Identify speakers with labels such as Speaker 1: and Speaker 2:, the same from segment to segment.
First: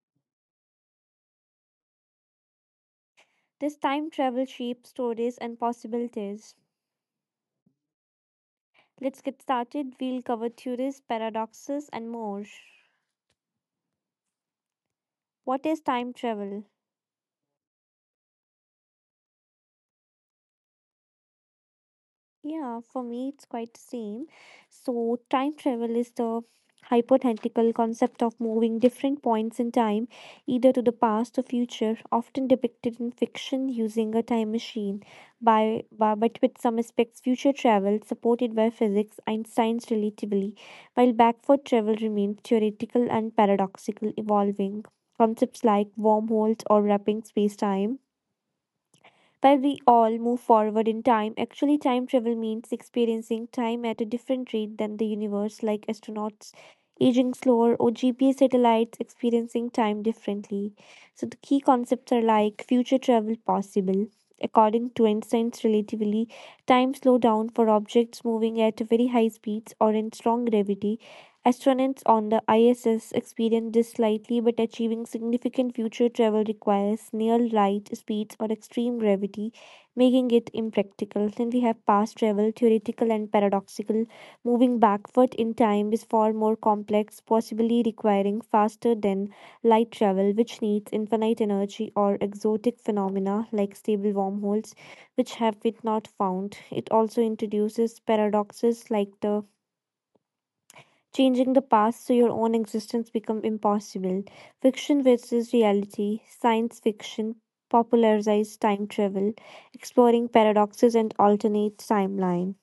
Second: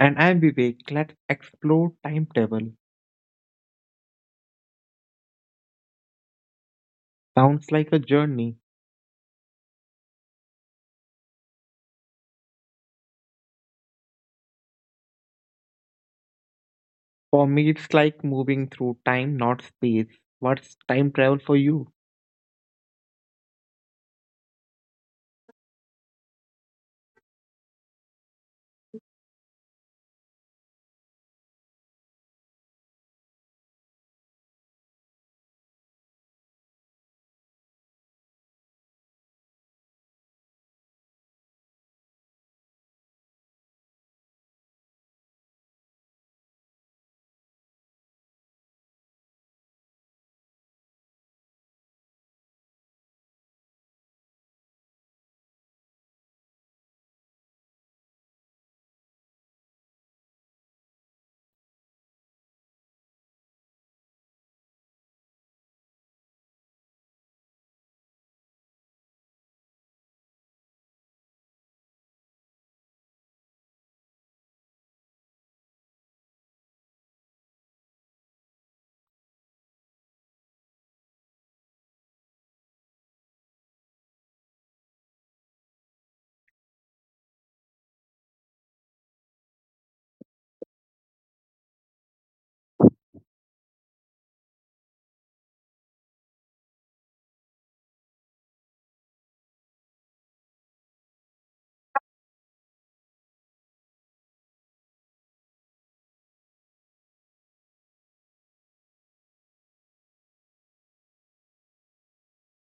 Speaker 1: And I'm Vivek. Let's explore timetable.
Speaker 2: This time travel shapes stories and possibilities.
Speaker 1: Sounds like a journey.
Speaker 2: Let's get started. We'll cover theories, paradoxes, and more. What is time travel?
Speaker 1: For me, it's like moving through time, not space. What's time travel for you?
Speaker 2: Yeah, for me it's quite the same. So time travel is the hypothetical concept of moving different points in time, either to the past or future, often depicted in fiction using a time machine. By but with some aspects, future travel supported by physics, Einstein's relativity, while backward travel remains theoretical and paradoxical, evolving. Concepts like wormholes or wrapping space-time, while we all move forward in time, actually, time travel means experiencing time at a different rate than the universe, like astronauts aging slower or GPS satellites experiencing time differently. So, the key concepts are like future travel possible. According to Einstein's relativity, time slow down for objects moving at very high speeds or in strong gravity. Astronauts on the ISS experience this slightly, but achieving significant future travel requires near light speeds or extreme gravity, making it impractical. Since we have past travel, theoretical and paradoxical, moving backward in time is far more complex, possibly requiring faster than light travel, which needs infinite energy or exotic phenomena like stable wormholes, which have been not found. It also introduces paradoxes like the changing the past so your own existence become impossible. Fiction versus reality, science fiction popularized time travel, exploring paradoxes and alternate timeline.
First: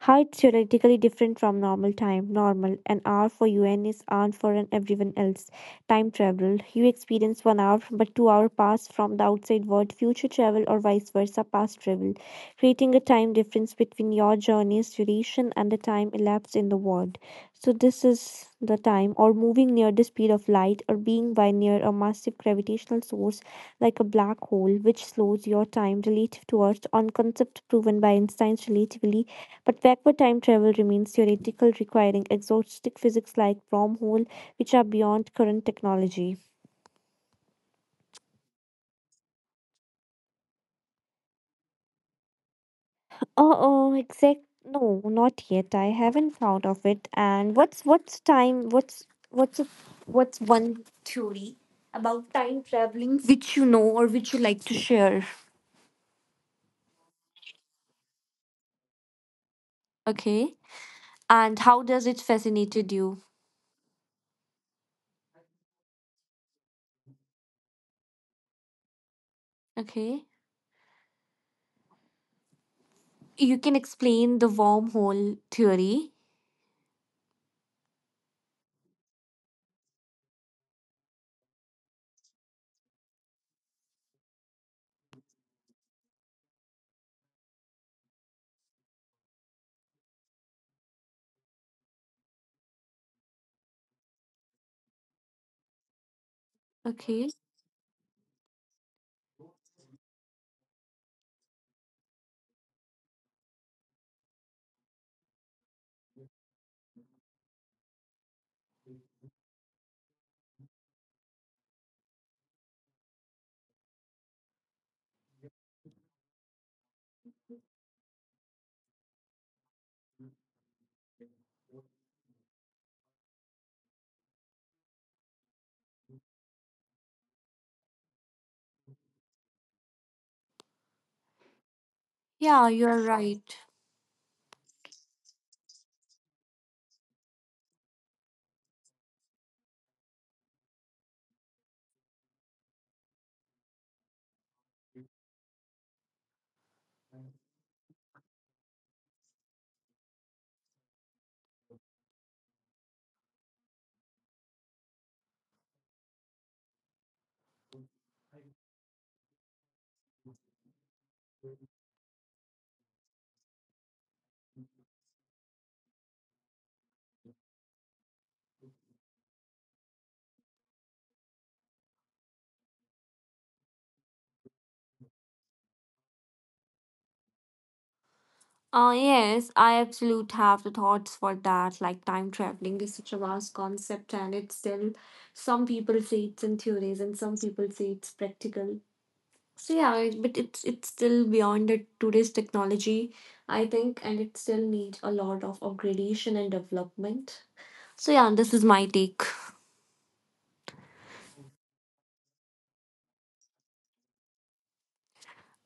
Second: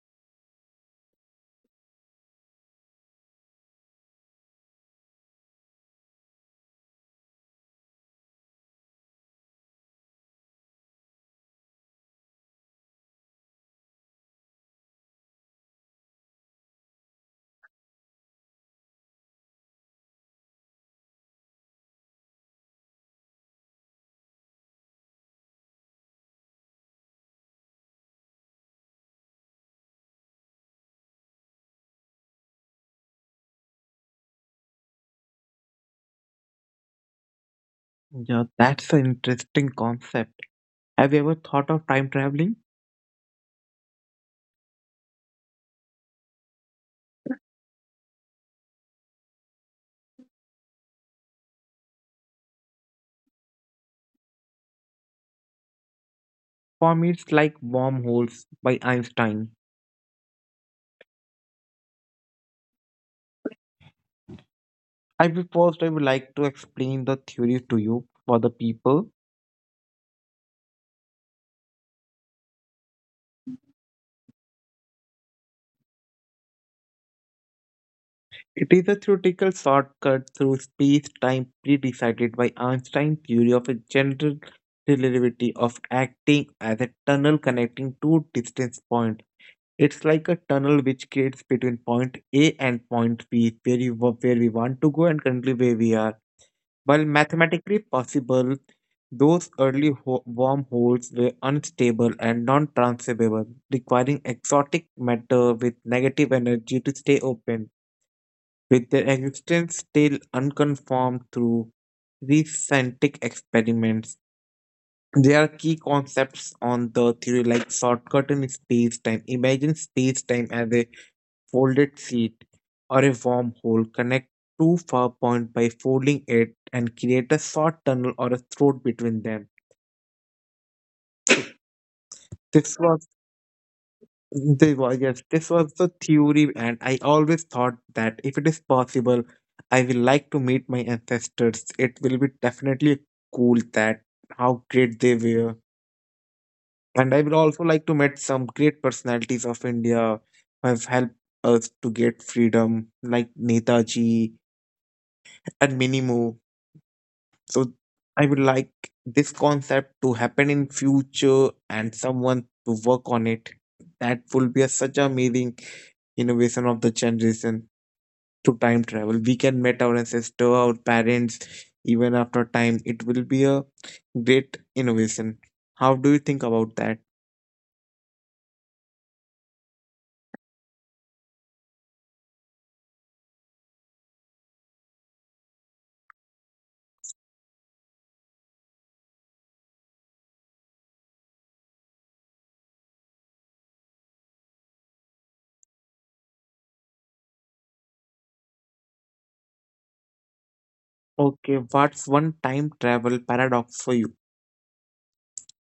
Speaker 2: How theoretically different from normal time. Normal, an hour for you and is hour for an everyone else. Time travel, you experience 1 hour, but 2 hours pass from the outside world. Future travel or vice versa, past travel, creating a time difference between your journey's duration and the time elapsed in the world. So this is the time or moving near the speed of light or being by near a massive gravitational source like a black hole which slows your time relative to Earth on concept proven by Einstein's relativity, but backward time travel remains theoretical, requiring exotic physics like wormhole which are beyond current technology.
Speaker 1: Yeah, that's an interesting concept. Have you ever thought of time traveling?
Speaker 2: Exact no, not yet. I haven't found of it. And what's time what's a, what's one theory about time traveling which you know or which you like to share?
Speaker 1: For me, it's like wormholes by Einstein.
Speaker 2: Okay. And how does it fascinated you?
Speaker 1: I will first I would like to explain the theory to you for the people.
Speaker 2: Okay. You can explain the wormhole theory.
Speaker 1: It is a theoretical shortcut through space-time pre-decided by Einstein's theory of a general relativity of acting as a tunnel connecting two distance points. It's like a tunnel which creates between point A and point B, where we want to go and currently where we are. While
Speaker 2: Okay.
Speaker 1: mathematically possible, those wormholes were unstable and non-transferable, requiring exotic matter with negative energy to stay open with their existence still unconfirmed through recent experiments. There are key concepts on the theory like shortcut in space-time. Imagine space-time as a folded sheet or a wormhole. Connect two far points by folding it and create a short tunnel or a throat between them.
Speaker 2: Yeah,
Speaker 1: This
Speaker 2: you're
Speaker 1: was
Speaker 2: right.
Speaker 1: this was the theory, and I always thought that if it is possible, I will like to meet my ancestors. It will be definitely cool that how great they were. And I will also like to meet some great personalities of India who have helped us to get freedom, like Netaji and many more. So I would like this concept to happen in future and someone to work on it. That will be such amazing innovation of the generation. To time travel we can meet our ancestor, our parents, even after time. It will be a great innovation. How do you think about that?
Speaker 2: Yes, I absolutely have the thoughts for that. Like time traveling is such a vast concept, and it's still some people say it's in theories, and some people say it's practical. So yeah, but it's still beyond the today's technology, I think, and it still needs a lot of upgradation and development. So yeah, this is my take.
Speaker 1: Okay, what's one time travel paradox for you?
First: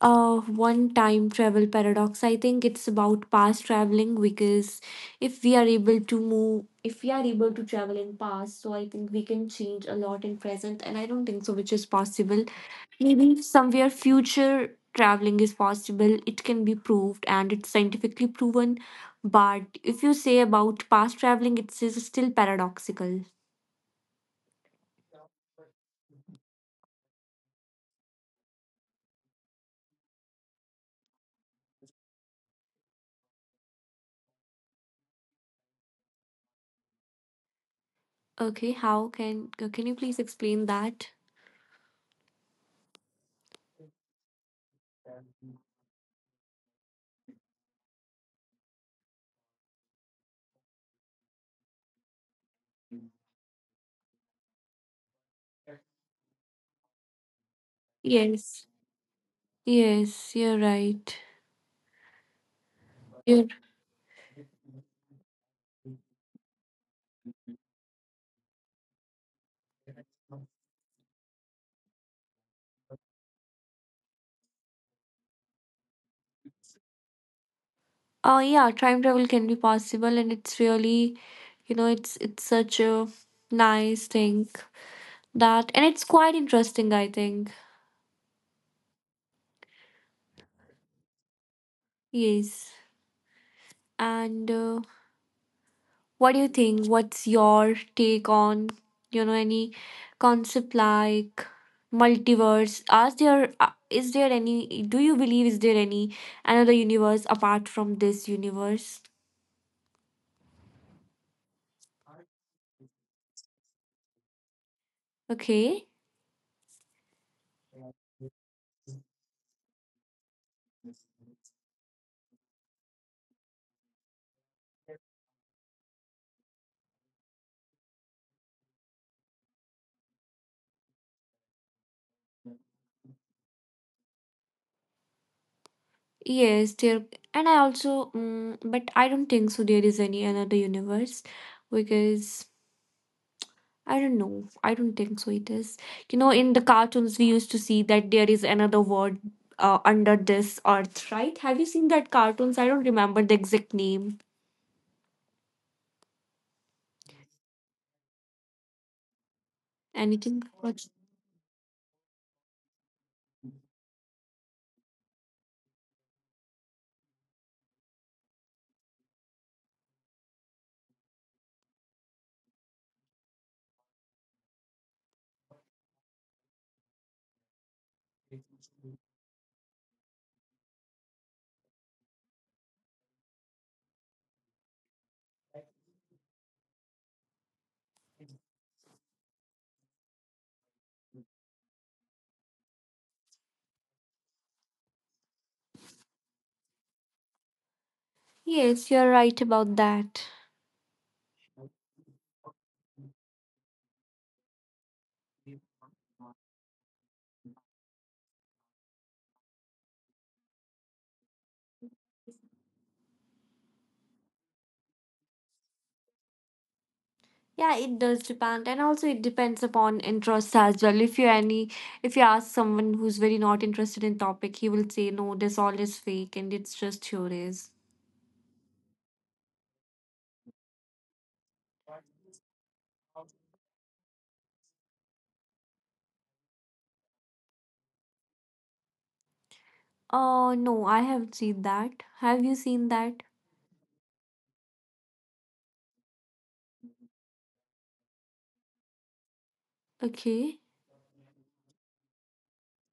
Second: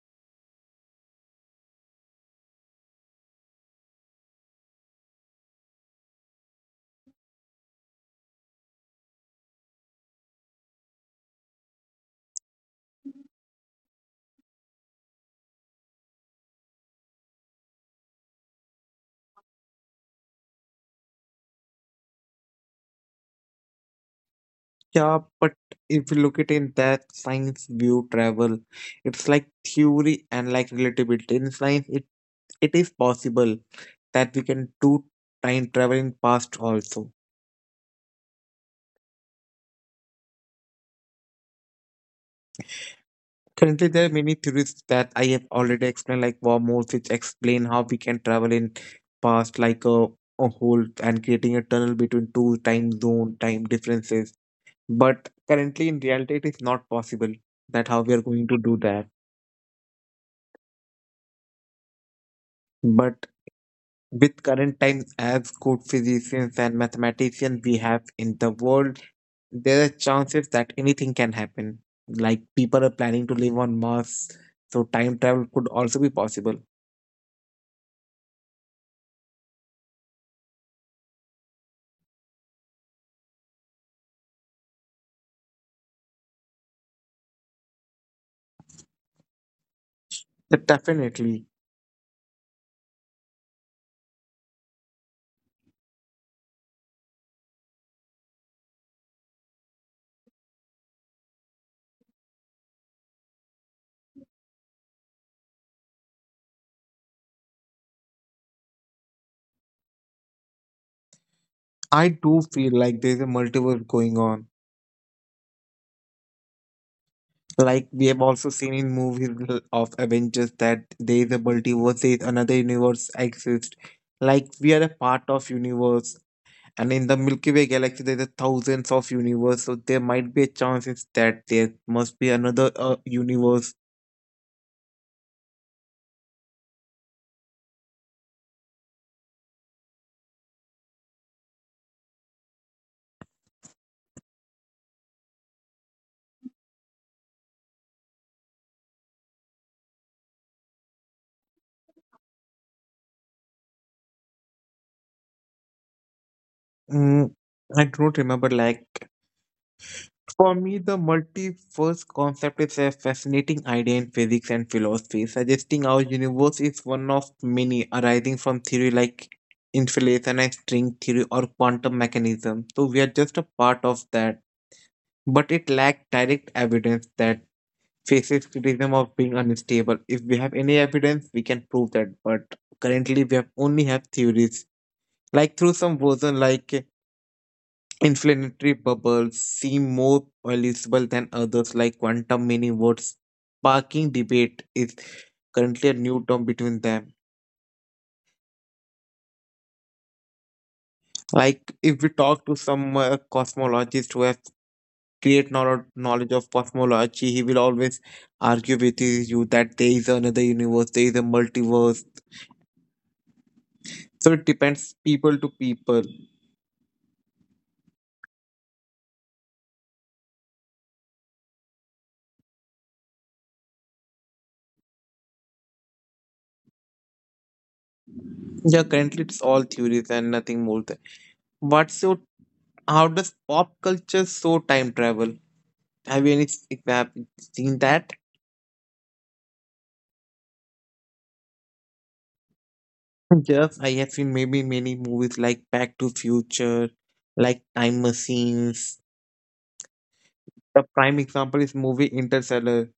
Speaker 2: uh One time travel paradox, I think it's about past traveling, because if we are able to move if we are able to travel in past, so I think we can change a lot in present and I don't think so which is possible. Maybe somewhere future traveling is possible, it can be proved and it's scientifically proven, but if you say about past traveling, it's is still paradoxical.
Speaker 1: Yeah, but if you look at in that science view travel, it's like theory and like relativity. In science, it is possible that we can do time travel in past also.
Speaker 2: Okay, how can you please explain that?
Speaker 1: Currently, there are many theories that I have already explained, like wormholes, which explain how we can travel in past, like a hole and creating a tunnel between two time zone time differences. But currently, in reality, it is not possible that how we are going to
Speaker 2: Yes,
Speaker 1: do that.
Speaker 2: yes, you're right.
Speaker 1: But
Speaker 2: You're.
Speaker 1: with current times as good physicians and mathematicians we have in the world, there are chances that anything can happen. Like people are planning to live on Mars, so time travel could also be possible.
Speaker 2: Yeah, time travel can be possible, and it's really, you know, it's such a nice thing that, and it's quite interesting, I think.
Speaker 1: But definitely,
Speaker 2: Yes. And what do you think? What's your take on, you know, any concept like multiverse? Are there, is there any, do you believe is there any another universe apart from this universe?
Speaker 1: I do feel like there's a multiverse going on.
Speaker 2: Okay.
Speaker 1: Like we have also seen in movies of Avengers that there is a multiverse, there is another universe exists. Like we are a part of universe. And in the Milky Way galaxy, there are thousands of universe, so there might be a chance is that there must be another universe.
Speaker 2: Yes, there, and I also, mm but I don't think so. There is any another universe because I don't know. I don't think so. It is, you know, in the cartoons we used to see that there is another world under this earth, right? Have you seen that cartoons? I don't remember the exact name.
Speaker 1: Mm, I don't remember. Like
Speaker 2: Anything?
Speaker 1: for me,
Speaker 2: What?
Speaker 1: the multiverse concept is a fascinating idea in physics and philosophy, suggesting our universe is one of many arising from theory like inflation and string theory or quantum mechanism. So we are just a part of that, but it lacks direct evidence that faces criticism of being unstable. If we have any evidence, we can prove that. But currently, we have only have theories, like through some version, like inflammatory bubbles seem more plausible than others, like quantum mini-words. Sparking debate is currently a new term between them.
Speaker 2: Yes, you're right about that.
Speaker 1: Like if we talk to some cosmologist who has great knowledge of cosmology, he will always argue with you that there is another universe, there is a multiverse. So it depends people to people.
Speaker 2: Yeah, it does depend, and also it depends upon interest as well. If you ask someone who's very not interested in topic, he will say no, this all is fake and it's just theories.
Speaker 1: Yeah, currently it's all theories and nothing more than. What's your How does pop culture show time travel? Have you have you seen that?
Speaker 2: Oh no, I haven't seen that. Have you seen that?
Speaker 1: Yes, I have seen maybe many movies like Back to Future, like Time Machines.
Speaker 2: Okay,
Speaker 1: The prime example is movie Interstellar.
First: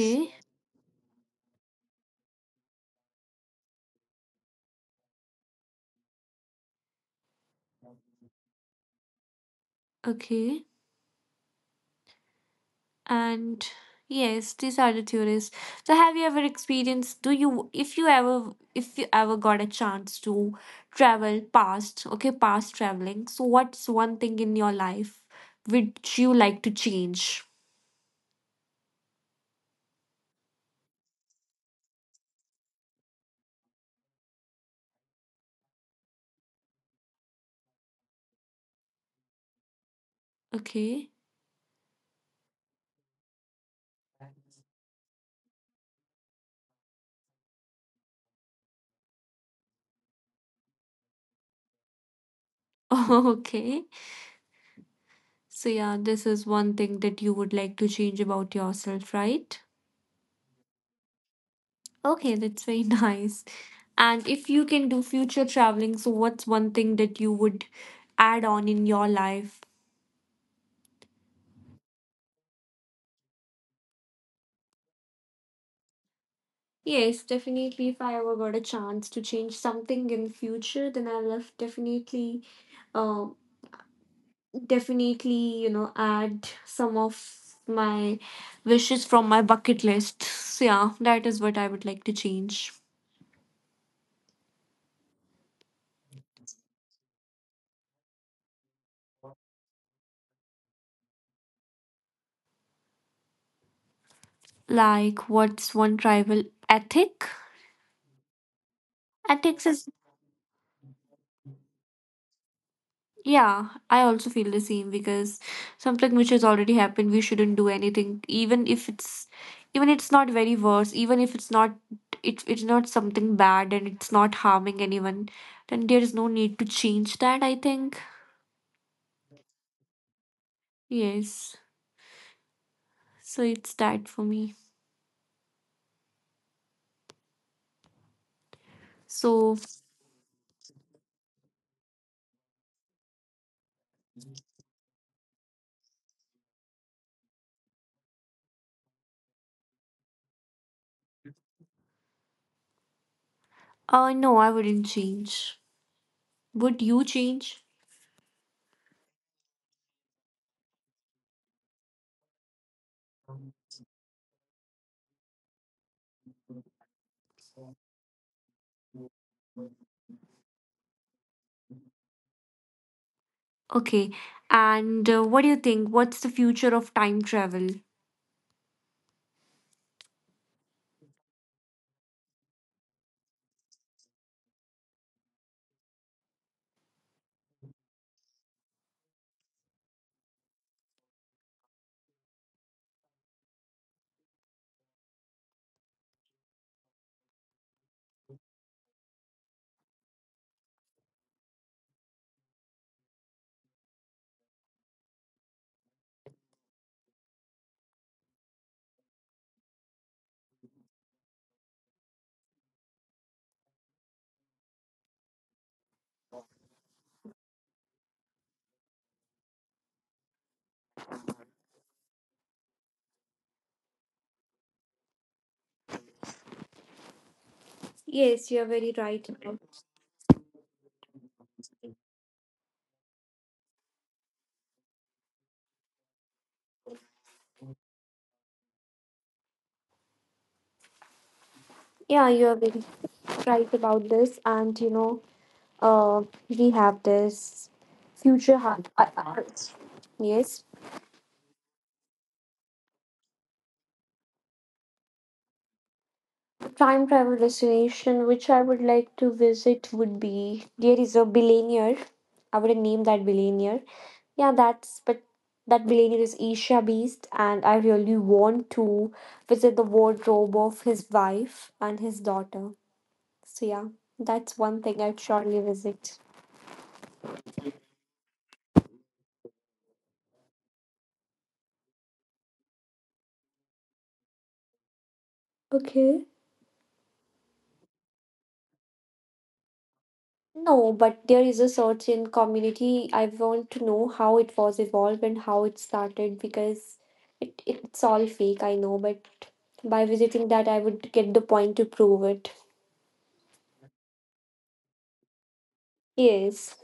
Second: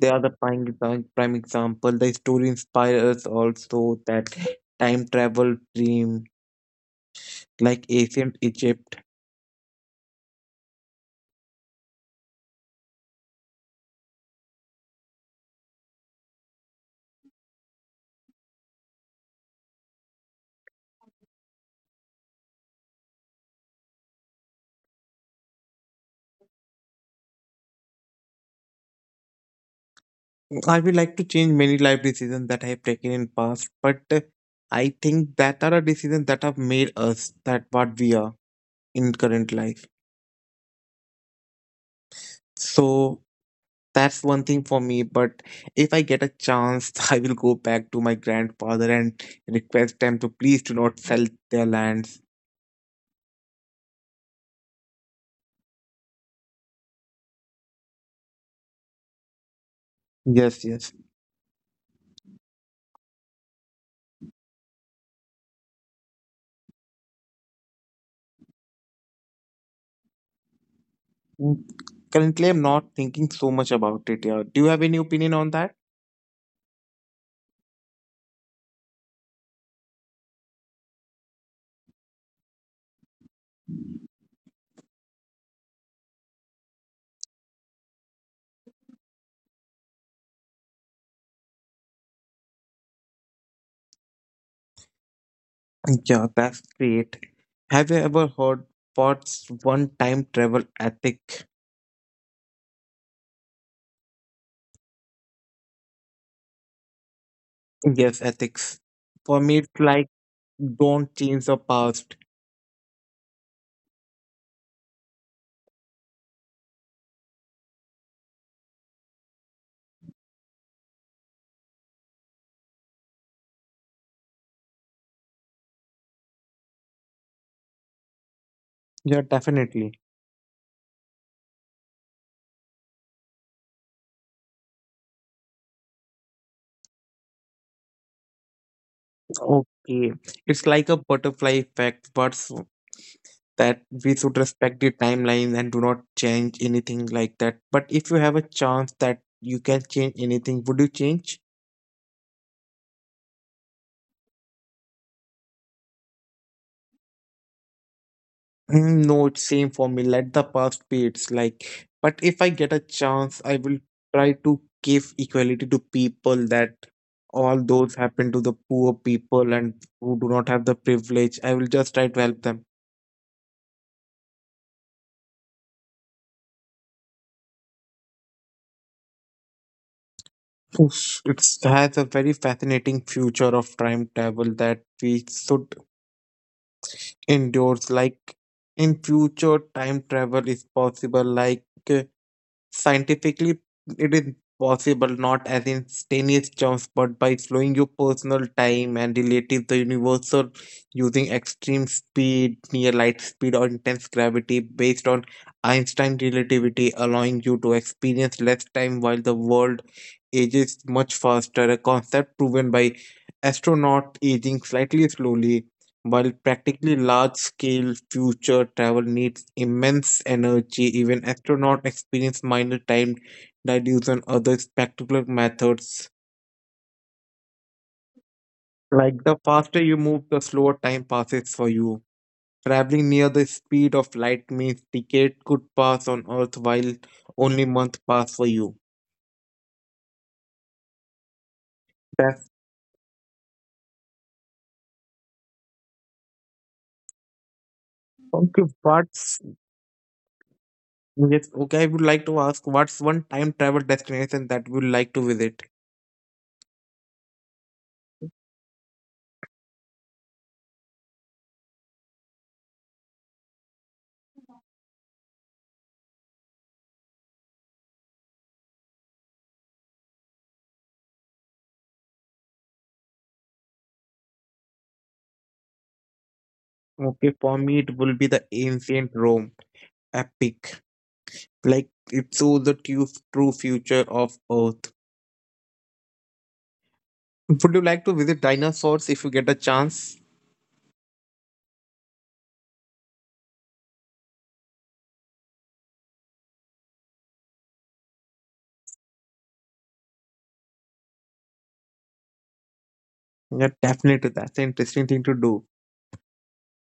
Speaker 1: They are the prime example. The story inspires us also that time travel dream, like ancient Egypt.
Speaker 2: okay. And yes, these are the theories. So have you ever experienced do you if you ever got a chance to travel past, okay, past traveling. So what's one thing in your life which you like to change?
Speaker 1: I would like to change many life decisions that I have taken in past, but I think that are a decision that have made us that what we are in current life.
Speaker 2: Okay.
Speaker 1: So that's one thing for me. But if I get a chance, I will go back to my grandfather and request them to please do not sell their lands.
Speaker 2: Okay. So yeah, this is one thing that you would like to change about yourself, right?
Speaker 1: Yes, yes.
Speaker 2: Okay, that's very nice. And if you can do future traveling, so what's one thing that you would add on in your life?
Speaker 1: Mm, currently, I'm not thinking so much about it. Yeah. Do you have any opinion on that?
Speaker 2: Yes, definitely. If I ever got a chance to change something in future, then I'll have definitely, um, definitely, you know, add some of my wishes from my bucket list. So yeah, that is what I would like to change.
Speaker 1: Yeah, that's great. Have you ever heard Pot's one time travel ethic?
Speaker 2: Like, what's one tribal ethic?
Speaker 1: Yes, ethics. For me,
Speaker 2: Ethics
Speaker 1: it's
Speaker 2: is.
Speaker 1: like don't change the past.
Speaker 2: Yeah, I also feel the same, because something which has already happened, we shouldn't do anything, even if it's even it's not very worse, even if it's not it's not something bad and it's not harming anyone, then there is no need to change that, I think.
Speaker 1: Yeah, definitely.
Speaker 2: Yes. So it's that for me. So
Speaker 1: Okay. It's like a butterfly effect, that we should respect the timeline and do not change anything like that. But if you have a chance that you can change anything, would you change?
Speaker 2: no, I wouldn't change. Would you change?
Speaker 1: Mm, no, it's same for me. Let the past be. It's like, but if I get a chance, I will try to give equality to people that all those happen to the poor people and who do not have the privilege. I will just try to help them.
Speaker 2: Okay. And what do you think? What's the future of time travel?
Speaker 1: Oof, it's has a very fascinating future of time travel that we should endorse. Like in future, time travel is possible. Like scientifically, it is possible not as instantaneous jumps, but by slowing your personal time and relative the universal using extreme speed, near light speed, or intense gravity based on Einstein relativity, allowing you to experience less time while the world ages much faster, a concept proven by astronaut aging slightly slowly while practically large scale future travel needs immense energy, even astronauts experience minor time delays and other spectacular methods.
Speaker 2: Yes, you are very
Speaker 1: Like
Speaker 2: right.
Speaker 1: the faster you move, the slower time passes for you. Traveling near the speed of light means decades could pass on Earth while only months pass for you.
Speaker 2: Yeah, you
Speaker 1: That's
Speaker 2: are very right about this, and you know, uh, we have this future
Speaker 1: okay.
Speaker 2: ha-
Speaker 1: What's
Speaker 2: I- yes.
Speaker 1: Yes? Okay, I would like to ask what's one time travel destination that you would like to visit?
Speaker 2: Time travel destination which I would like to visit would be, there is a billionaire. I would name that billionaire. Yeah, that's but that billionaire is Isha Beast, and I really want to visit the wardrobe of his wife and his daughter. So yeah, that's one thing I'd surely visit.
Speaker 1: Okay, for me it will be the ancient Rome. Epic. Like it shows the true future of Earth.
Speaker 2: Okay.
Speaker 1: Would you like to visit dinosaurs if you get a chance?
Speaker 2: No, but there is a search in community. I want to know how it was evolved and how it started, because it's all fake, I know, but by visiting that, I would get the point to prove it.
Speaker 1: Yeah, definitely. That's an interesting thing to do.
Speaker 2: Yes.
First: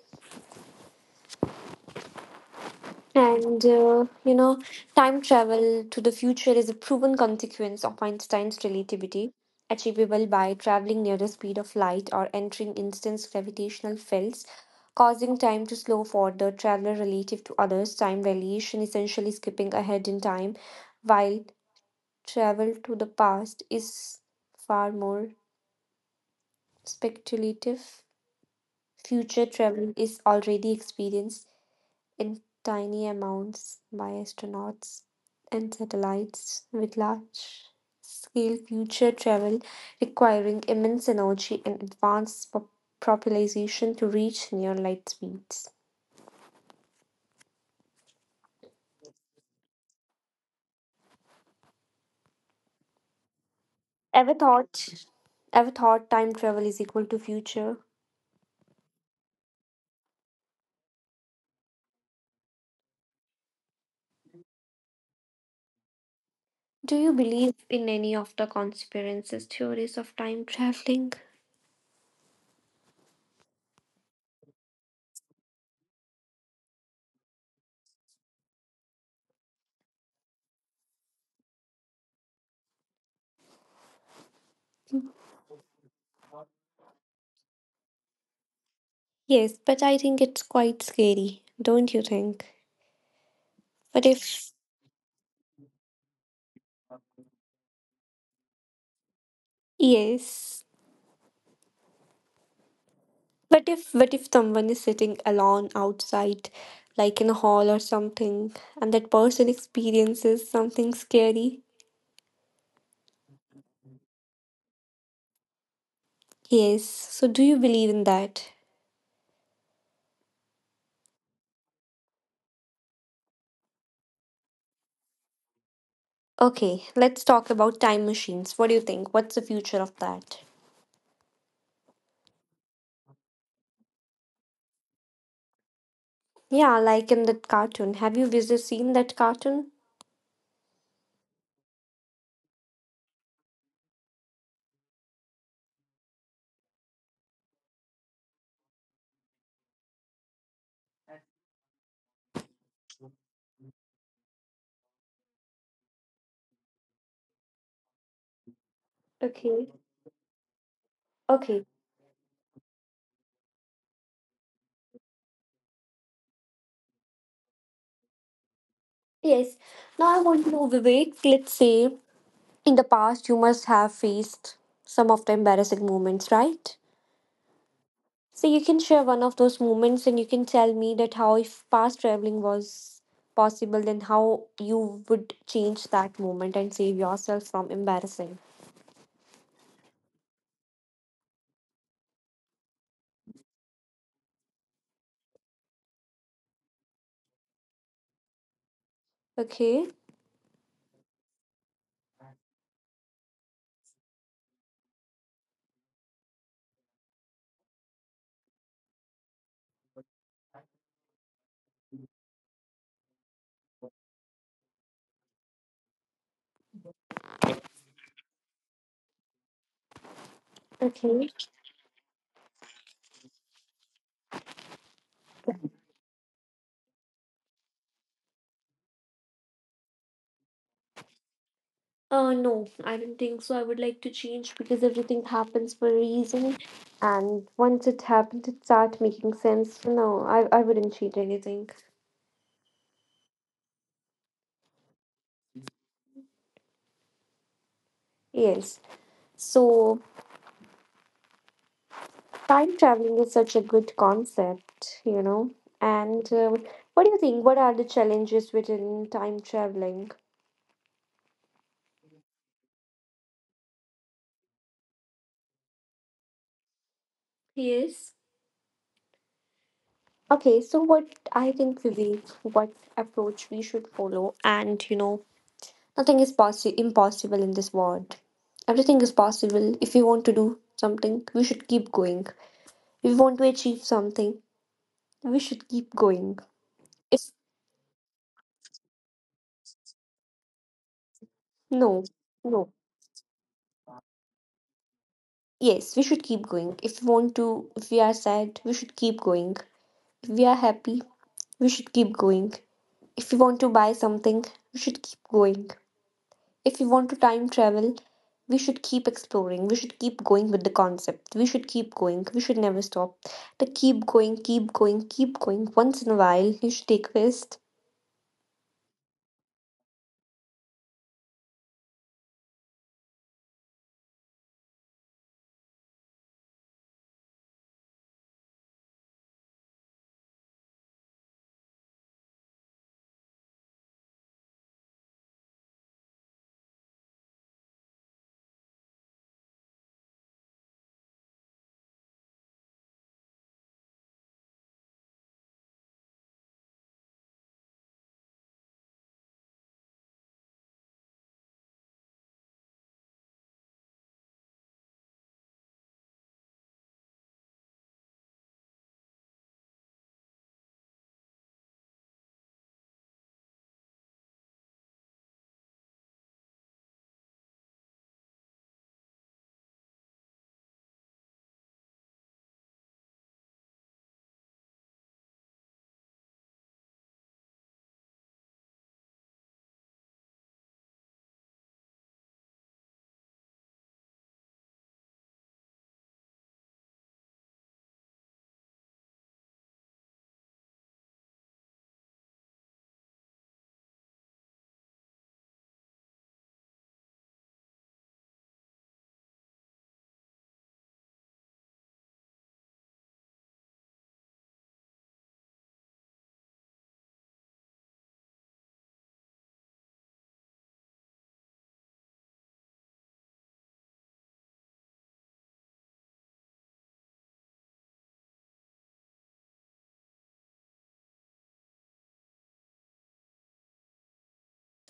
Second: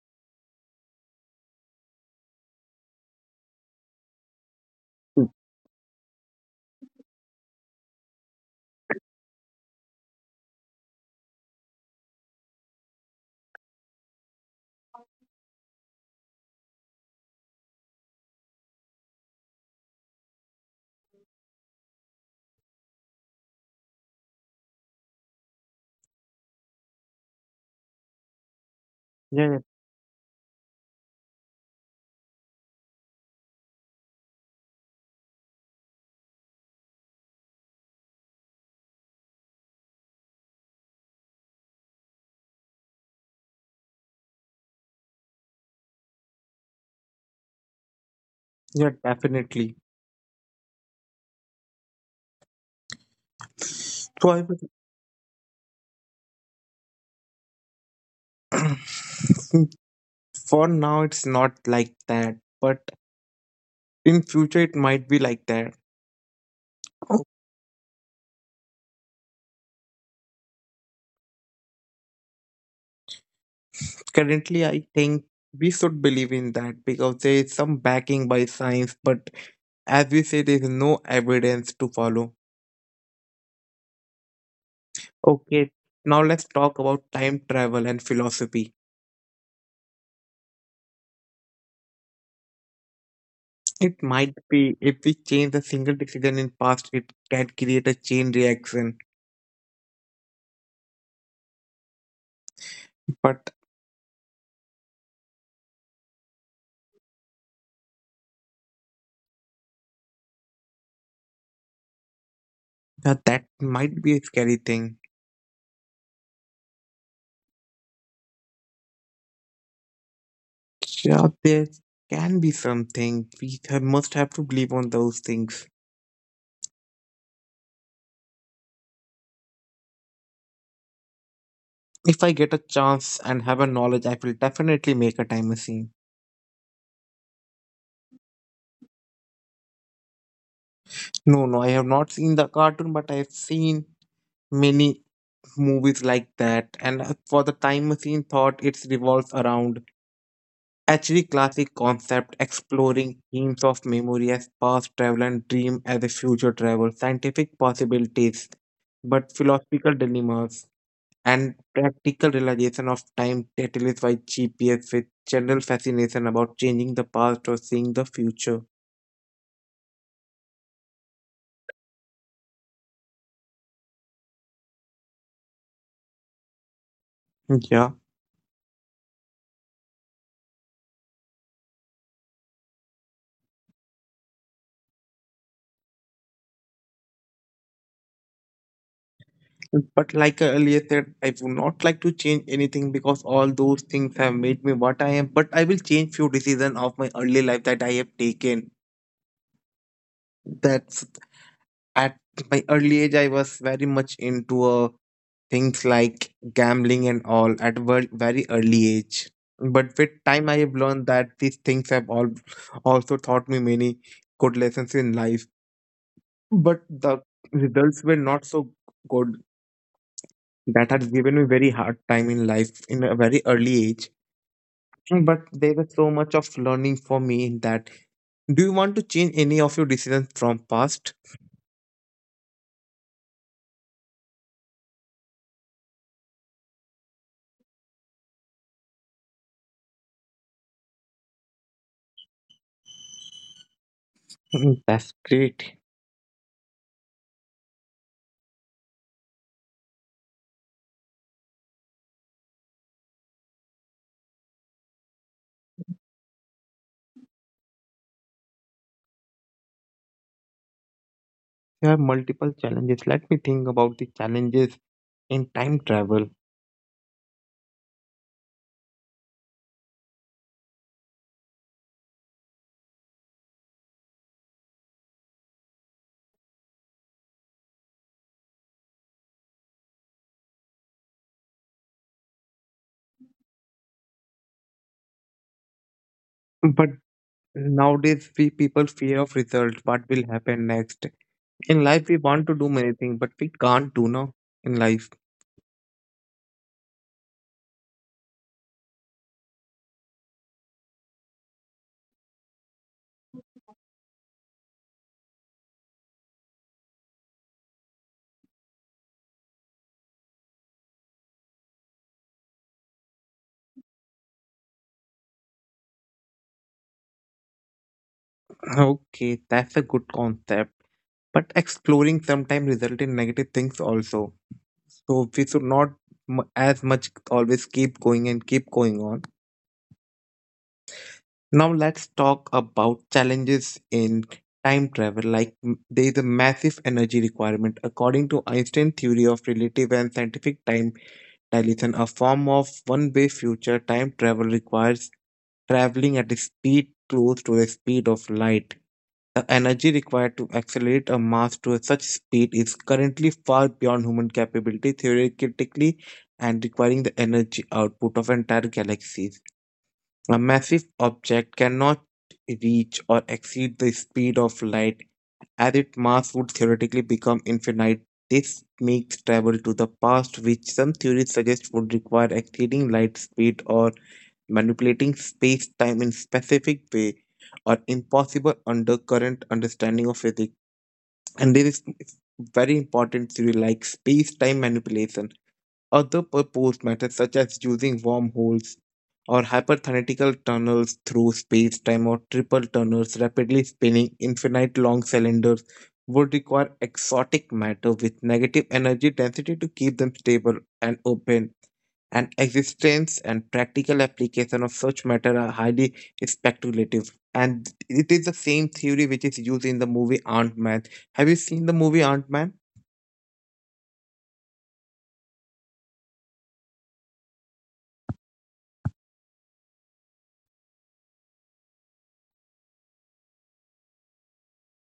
Speaker 2: And, you know, time
Speaker 1: Mm.
Speaker 2: travel to the future is a proven consequence of Einstein's relativity, achievable by traveling near the speed of light or entering instance gravitational fields, causing time to slow for the traveler relative to others. Time dilation, essentially skipping ahead in time, while travel to the past is far more speculative. Future
Speaker 1: Yeah, yeah,
Speaker 2: travel is already experienced in tiny amounts by astronauts and satellites, with large scale future travel requiring immense energy and advanced propulsion to reach near light speeds.
Speaker 1: yeah, definitely. So
Speaker 2: Ever
Speaker 1: I would,
Speaker 2: thought ever thought time travel is equal to future?
Speaker 1: for now it's not like that, but in future it might be like that.
Speaker 2: Do you
Speaker 1: Oh.
Speaker 2: believe in any of the conspiracy theories of time traveling?
Speaker 1: Currently, I think we should believe in that because there is some backing by science, but as we say, there is no evidence to follow. Okay, now let's talk about time travel and philosophy.
Speaker 2: Yes, but I think it's quite scary, don't you think?
Speaker 1: It
Speaker 2: But
Speaker 1: might
Speaker 2: if
Speaker 1: be if we change a single decision in past, it can create a chain reaction.
Speaker 2: yes.
Speaker 1: But
Speaker 2: But if someone is sitting alone outside, like in a hall or something, and that person experiences something scary?
Speaker 1: yeah, that might be a scary thing.
Speaker 2: Yes. So do you believe in that?
Speaker 1: Yeah, there can be something. We have, must have to believe on those things.
Speaker 2: Okay, let's talk about time machines. What do you think? What's the future of that?
Speaker 1: If I get a chance and have a knowledge, I will definitely make a time machine.
Speaker 2: Yeah, like in that cartoon. Have you Vijay seen that cartoon?
Speaker 1: No, no, I have not seen the cartoon, but I have seen many movies like that. And for the time machine thought, it revolves around actually classic concept exploring themes of memory as past travel and dream as a future travel, scientific possibilities, but
Speaker 2: Okay.
Speaker 1: philosophical dilemmas and
Speaker 2: Okay.
Speaker 1: practical realization of time catalyzed by GPS with general fascination about changing the past or seeing the future.
Speaker 2: Yes. Now I want to know, Vivek, let's say in the past you must have faced some of the embarrassing moments, right?
Speaker 1: Yeah,
Speaker 2: So you can share one of those moments and you can tell me that how, if past traveling was possible, then how you would change that moment and save yourself from embarrassing.
Speaker 1: but like I earlier said, I would not like to change anything because all those things have made me what I am. But I will change few decisions of my early life that I have taken.
Speaker 2: Okay.
Speaker 1: That's at my early age I was very much into things like gambling and all at very early age. But with time I have learned that these things have all also taught me many good lessons in life, but the results were not so good. That had
Speaker 2: Okay.
Speaker 1: given me very hard time in life in a very early age. But there was so much of learning for me in that. Do you want to change any of your decisions from past?
Speaker 2: No, I don't think so. I would like to change, because everything happens for a reason and once it happens it starts making sense. No, I wouldn't change anything.
Speaker 1: Mm, that's great.
Speaker 2: Yes. So time traveling is such a good concept, you know. And what do you think? What are the challenges within time traveling?
Speaker 1: There are multiple challenges. Let me think about the challenges in time travel.
Speaker 2: Yes. Okay, so what I think, Vivek, what approach we should follow, and you know, nothing is impossible in this world. Everything is possible. If we want to do something, we should keep going. If we want to achieve something, we should keep going.
Speaker 1: But
Speaker 2: If
Speaker 1: nowadays, we people fear of results. What will happen next? In
Speaker 2: no,
Speaker 1: life, we want to do
Speaker 2: no,
Speaker 1: many things, but we can't do now in life.
Speaker 2: yes, we should keep going. If we are sad, we should keep going. We are happy. We should keep going. If we want to buy something, we should keep going. If we want to time travel, we should keep exploring. We should keep going with the concept. We should keep going. We should never stop. The keep going, keep going, keep going. Once in a while, you should take rest.
Speaker 1: Okay, that's a good concept. But exploring sometimes result in negative things also. So we should not as much always keep going and keep going on. Now let's talk about challenges in time travel. Like there is a massive energy requirement. According to Einstein's theory of relative and scientific time dilation, a form of one-way future time travel requires traveling at a speed close to the speed of light. The energy required to accelerate a mass to such speed is currently far beyond human capability theoretically and requiring the energy output of entire galaxies. A massive object cannot reach or exceed the speed of light, as its mass would theoretically become infinite. This makes travel to the past, which some theories suggest would require exceeding light speed or manipulating space time in specific way, or impossible under current understanding of physics. And there is very important theory like space time manipulation, other proposed methods, such as using wormholes or hyperthetical tunnels through space time or triple tunnels, rapidly spinning infinite long cylinders, would require exotic matter with negative energy density to keep them stable and open. And existence and practical application of such matter are highly speculative. And it is the same theory which is used in the movie Ant Man. Have you seen the movie Ant Man?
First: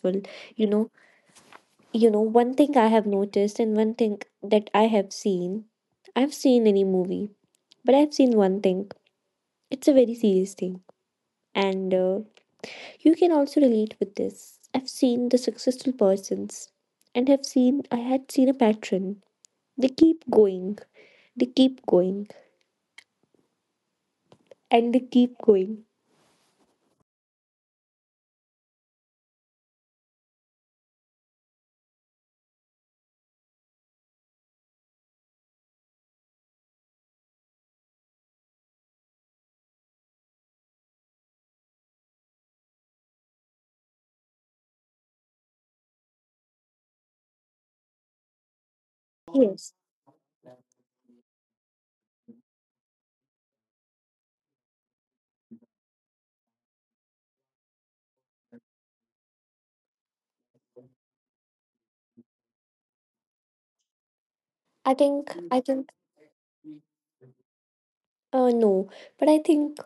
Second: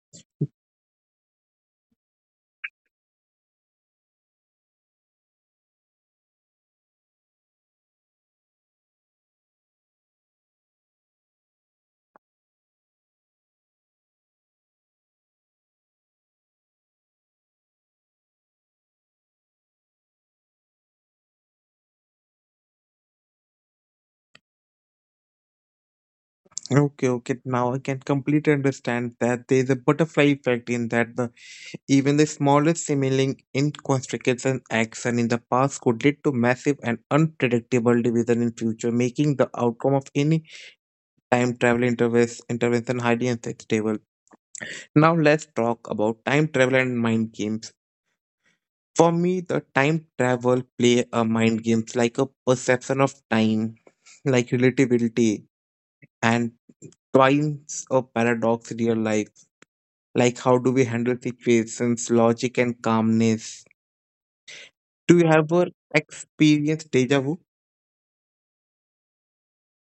Speaker 2: Well, you know, one thing I have noticed and one thing that I have seen. I've seen any movie, but I've seen one thing. It's a very serious thing and you can also relate with this. I've seen the successful persons and have seen I had seen a pattern. They keep going, they keep going, and they keep going.
Speaker 1: Okay, okay. Now I can completely understand that there is a butterfly effect in that the even the smallest seeming inconsequential action in the past could lead to massive and unpredictable division in future, making the outcome of any time travel intervention highly unstable. Now let's talk about time travel and mind games. For me, the
Speaker 2: Yes.
Speaker 1: time travel play a mind games like a perception of time, like relativity and twice a paradox in real life. Like, how do we handle situations, logic, and calmness?
Speaker 2: I
Speaker 1: Do you
Speaker 2: think I
Speaker 1: ever
Speaker 2: think
Speaker 1: experience deja vu?
Speaker 2: no, but I think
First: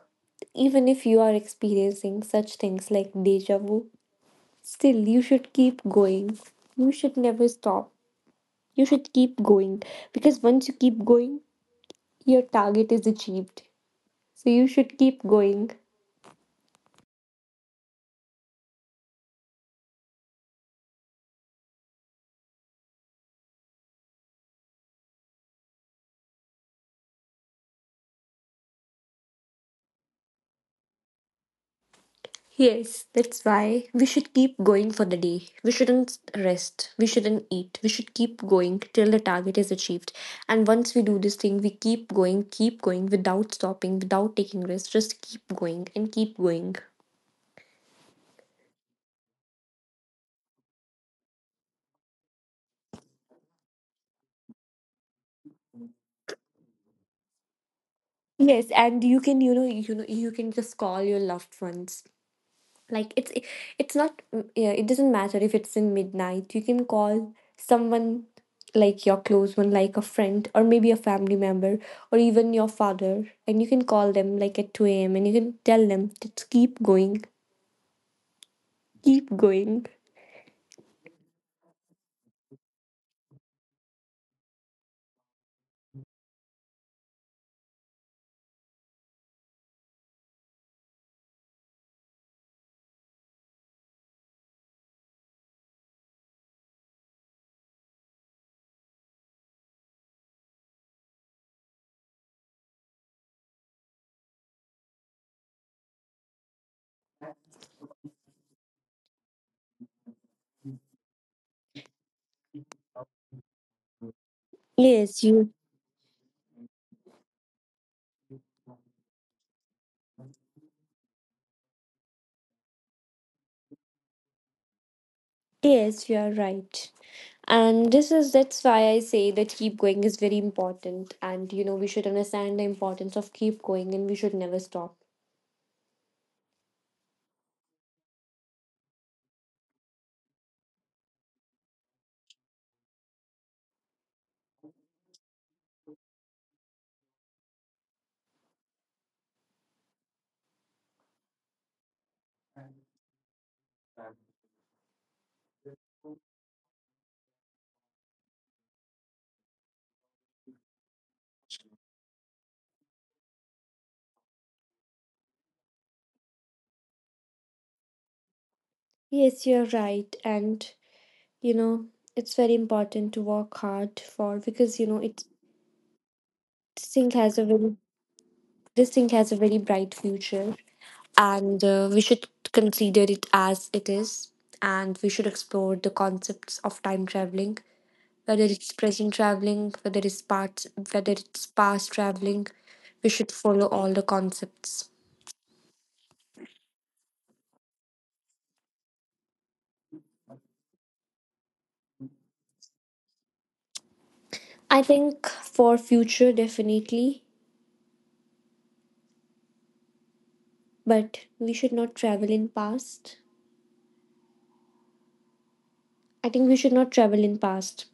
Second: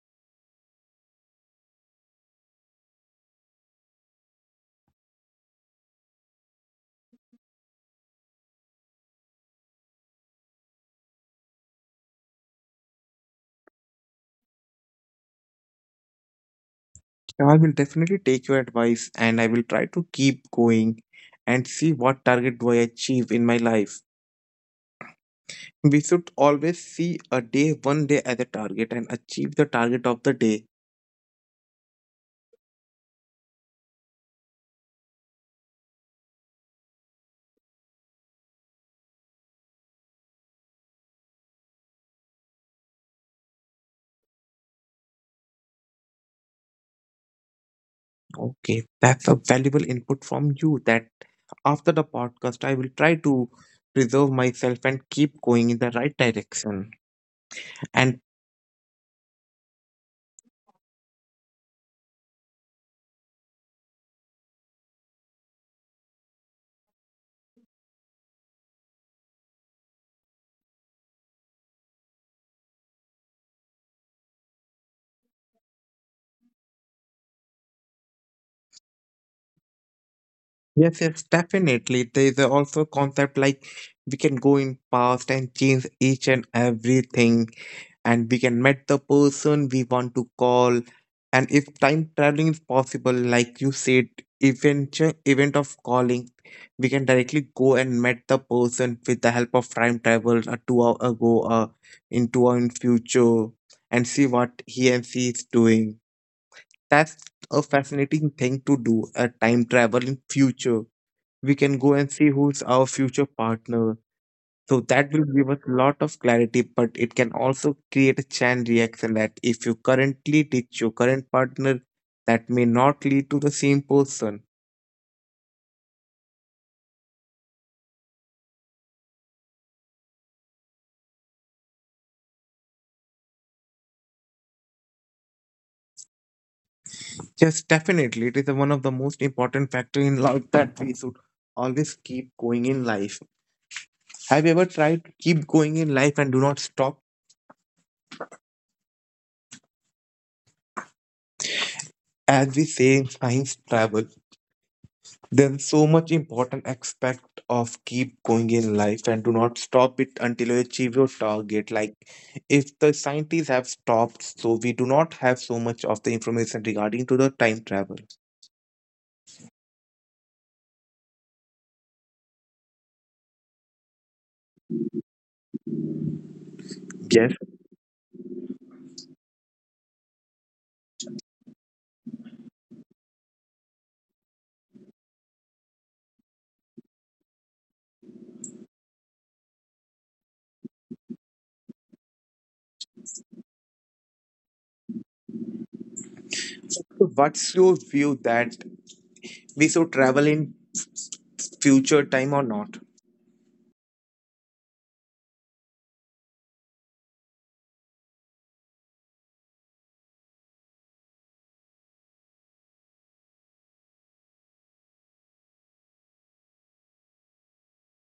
Speaker 2: even if you are experiencing such things like deja vu, still you should keep going. You should never stop. You should keep going because once you keep going, your target is achieved. So you should keep going.
Speaker 1: I will definitely take your advice and I will try to keep going and see what target do I achieve in my life. We should always see a day, one day as a target and achieve the target of the day.
Speaker 2: Yes, that's why we should keep going for the day. We shouldn't rest. We shouldn't eat. We should keep going till the target is achieved. And once we do this thing, we keep going without stopping, without taking rest. Just keep going and keep going.
Speaker 1: Okay, that's a valuable input from you that after the podcast, I will try to preserve myself and keep going in the right direction and
Speaker 2: Yes, and you can, you can just call your loved ones, like it's not. Yeah, it doesn't matter. If it's in midnight, you can call someone, like your close one, like a friend or maybe a family member, or even your father, and you can call them like at 2 a.m. and you can tell them, just keep going, keep going.
Speaker 1: yes, yes, definitely. There is also concept like we can go in past and change each and everything, and we can meet the person we want to call. And if time traveling is possible, like you said, event event of calling, we can directly go and meet the person with the help of time travel a 2 hour ago, in 2 hour in future, and see what he and she is doing. That's a fascinating thing to do, a time travel in future we can go and see who's our future partner. So that will
Speaker 2: yes
Speaker 1: give
Speaker 2: you
Speaker 1: us a lot of clarity, but it can also create a chain reaction that if you currently ditch your current partner, that may not lead to the same person.
Speaker 2: yes you are right, and this is that's why I say that keep going is very important, and we should understand the importance of keep going, and we should never stop.
Speaker 1: Yes, definitely. It is one of the most important factor in life that we should always keep going in life. Have you ever tried to keep going in life and do not stop? As we say in science travel, there's so much important aspect of keep going in life and do not stop it until you achieve your target. Like if the scientists have stopped, so we do not have so much of the information regarding to the time travel.
Speaker 2: Yes, you're right, and you know it's very important to work hard for, because it this thing
Speaker 1: Yes.
Speaker 2: has a very this thing has a very bright future, and we should consider it as it is, and we should explore the concepts of time traveling, whether it's present traveling, whether it's past, whether it's past traveling. We should follow all the concepts.
Speaker 1: So what's your view that we should travel in future time or not?
Speaker 2: I think for future, definitely, but we should not travel in past. I think we should not travel in past.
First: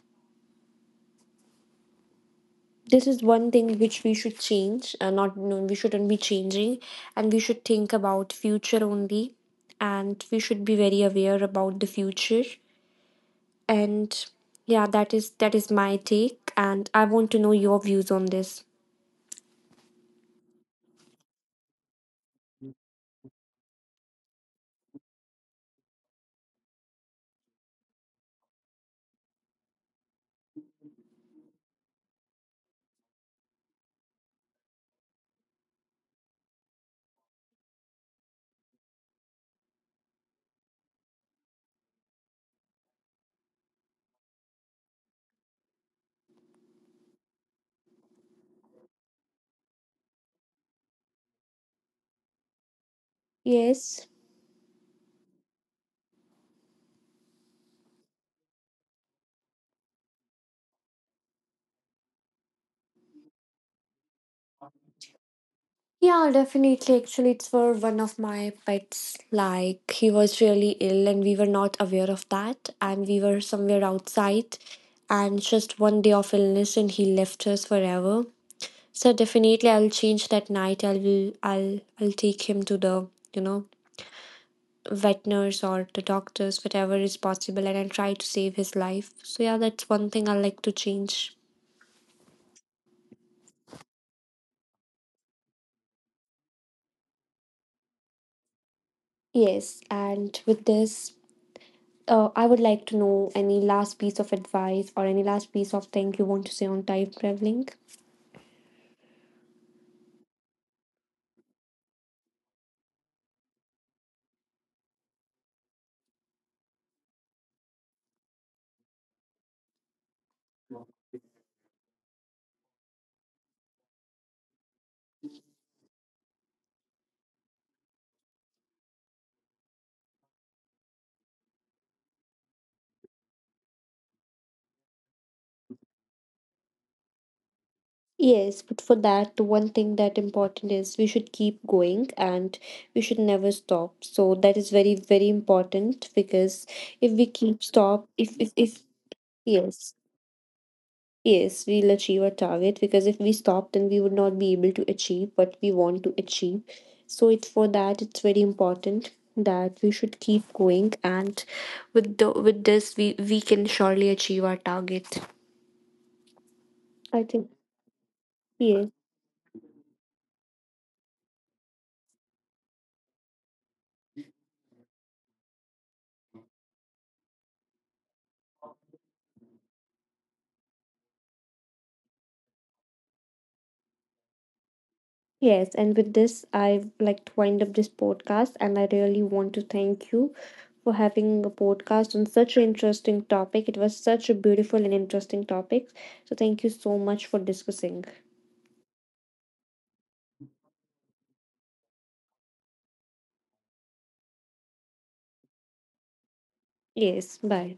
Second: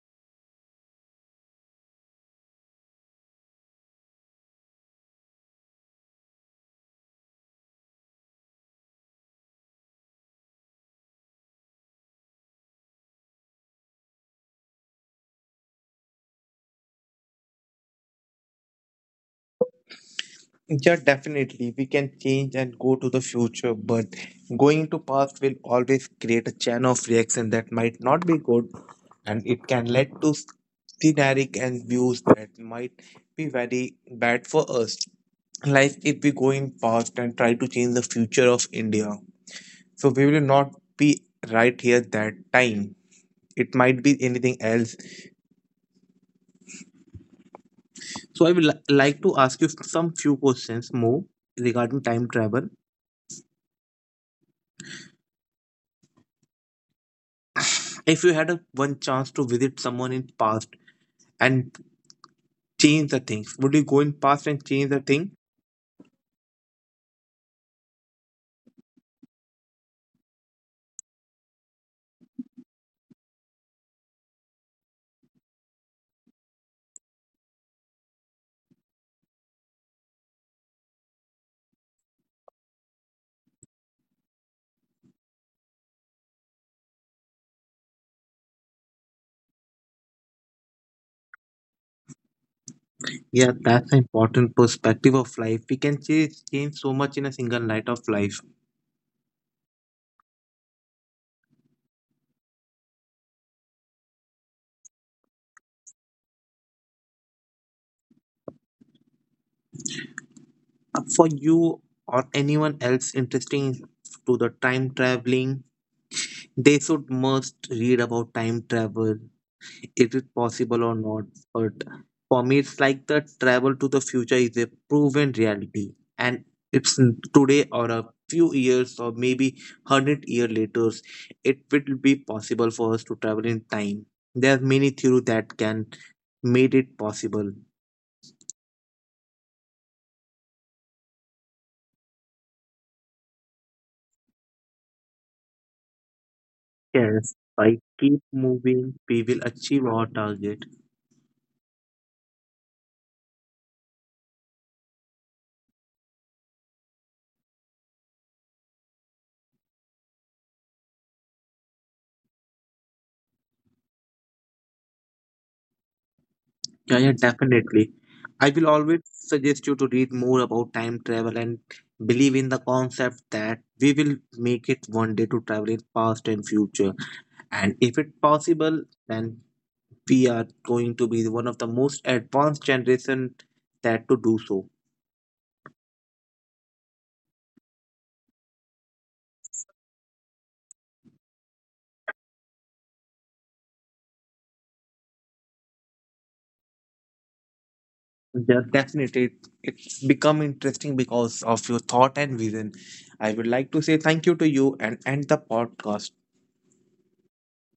Speaker 2: This is one thing which we should change. Not, no, we shouldn't be changing, and we should think about future only, and we should be very aware about the future. And yeah, that is my take, and I want to know your views on this.
Speaker 1: Yeah, definitely. We can change and go to the future, but going to past will always create a chain of reaction that might not be good, and it can lead to generic and views that might be very bad for us. Like if we go in past and try to change the future of India, so we will not be right here that time. It might be anything else. So I would like to ask you some few questions more regarding time travel.
Speaker 2: Yes.
Speaker 1: If you had a, one chance to visit someone in past and change the things, would you go in past and change the thing?
Speaker 2: Yeah, definitely. Actually, it's for one of my pets. Like, he was really ill, and we were not aware of that. And we were somewhere outside, and just one day of illness, and he left us forever. So definitely I'll change that night. I'll take him to the, you know, vet nurse or the doctors, whatever is possible, and I'll try to save his life. So yeah, that's one thing I like to change.
Speaker 1: Yeah, that's an important perspective of life. We can change, change so much in a single night of life.
Speaker 2: Yes, and with this, I would like to know any last piece of advice or any last piece of thing you want to say on time traveling.
Speaker 1: For you or anyone else interesting to the time traveling, they should must read about time travel, is it possible or not, but for me it's like the travel to the future is a proven reality and today or a few years or maybe 100 year later it will be possible for us to travel in time. There are many theories that can made it possible.
Speaker 2: Yes, but for that, the one thing that important is we should keep going, and we should never stop. So that is very, very important, because if we
Speaker 1: Yes,
Speaker 2: keep
Speaker 1: by
Speaker 2: stop,
Speaker 1: keep
Speaker 2: if
Speaker 1: moving we will achieve
Speaker 2: yes,
Speaker 1: our target.
Speaker 2: yes, we'll achieve our target, because if we stop, then we would not be able to achieve what we want to achieve. So it's for that it's very important that we should keep going, and with this we can surely achieve our target.
Speaker 1: Yeah, yeah,
Speaker 2: I think.
Speaker 1: definitely. I will
Speaker 2: Yes.
Speaker 1: always suggest you to read more about time travel and believe in the concept that we will make it one day to travel in past and future. And if it's possible, then we are going to be one of the most advanced generation that to do so.
Speaker 2: Yes, and with this, I like to wind up this podcast, and I really want to thank you for having a podcast on such an interesting topic. It was such a beautiful and interesting topic. So thank you so much for discussing.
Speaker 1: Yeah, definitely. It's become interesting because of your thought and vision. I would like to say thank you to you and end the podcast.
Speaker 2: Yes, bye.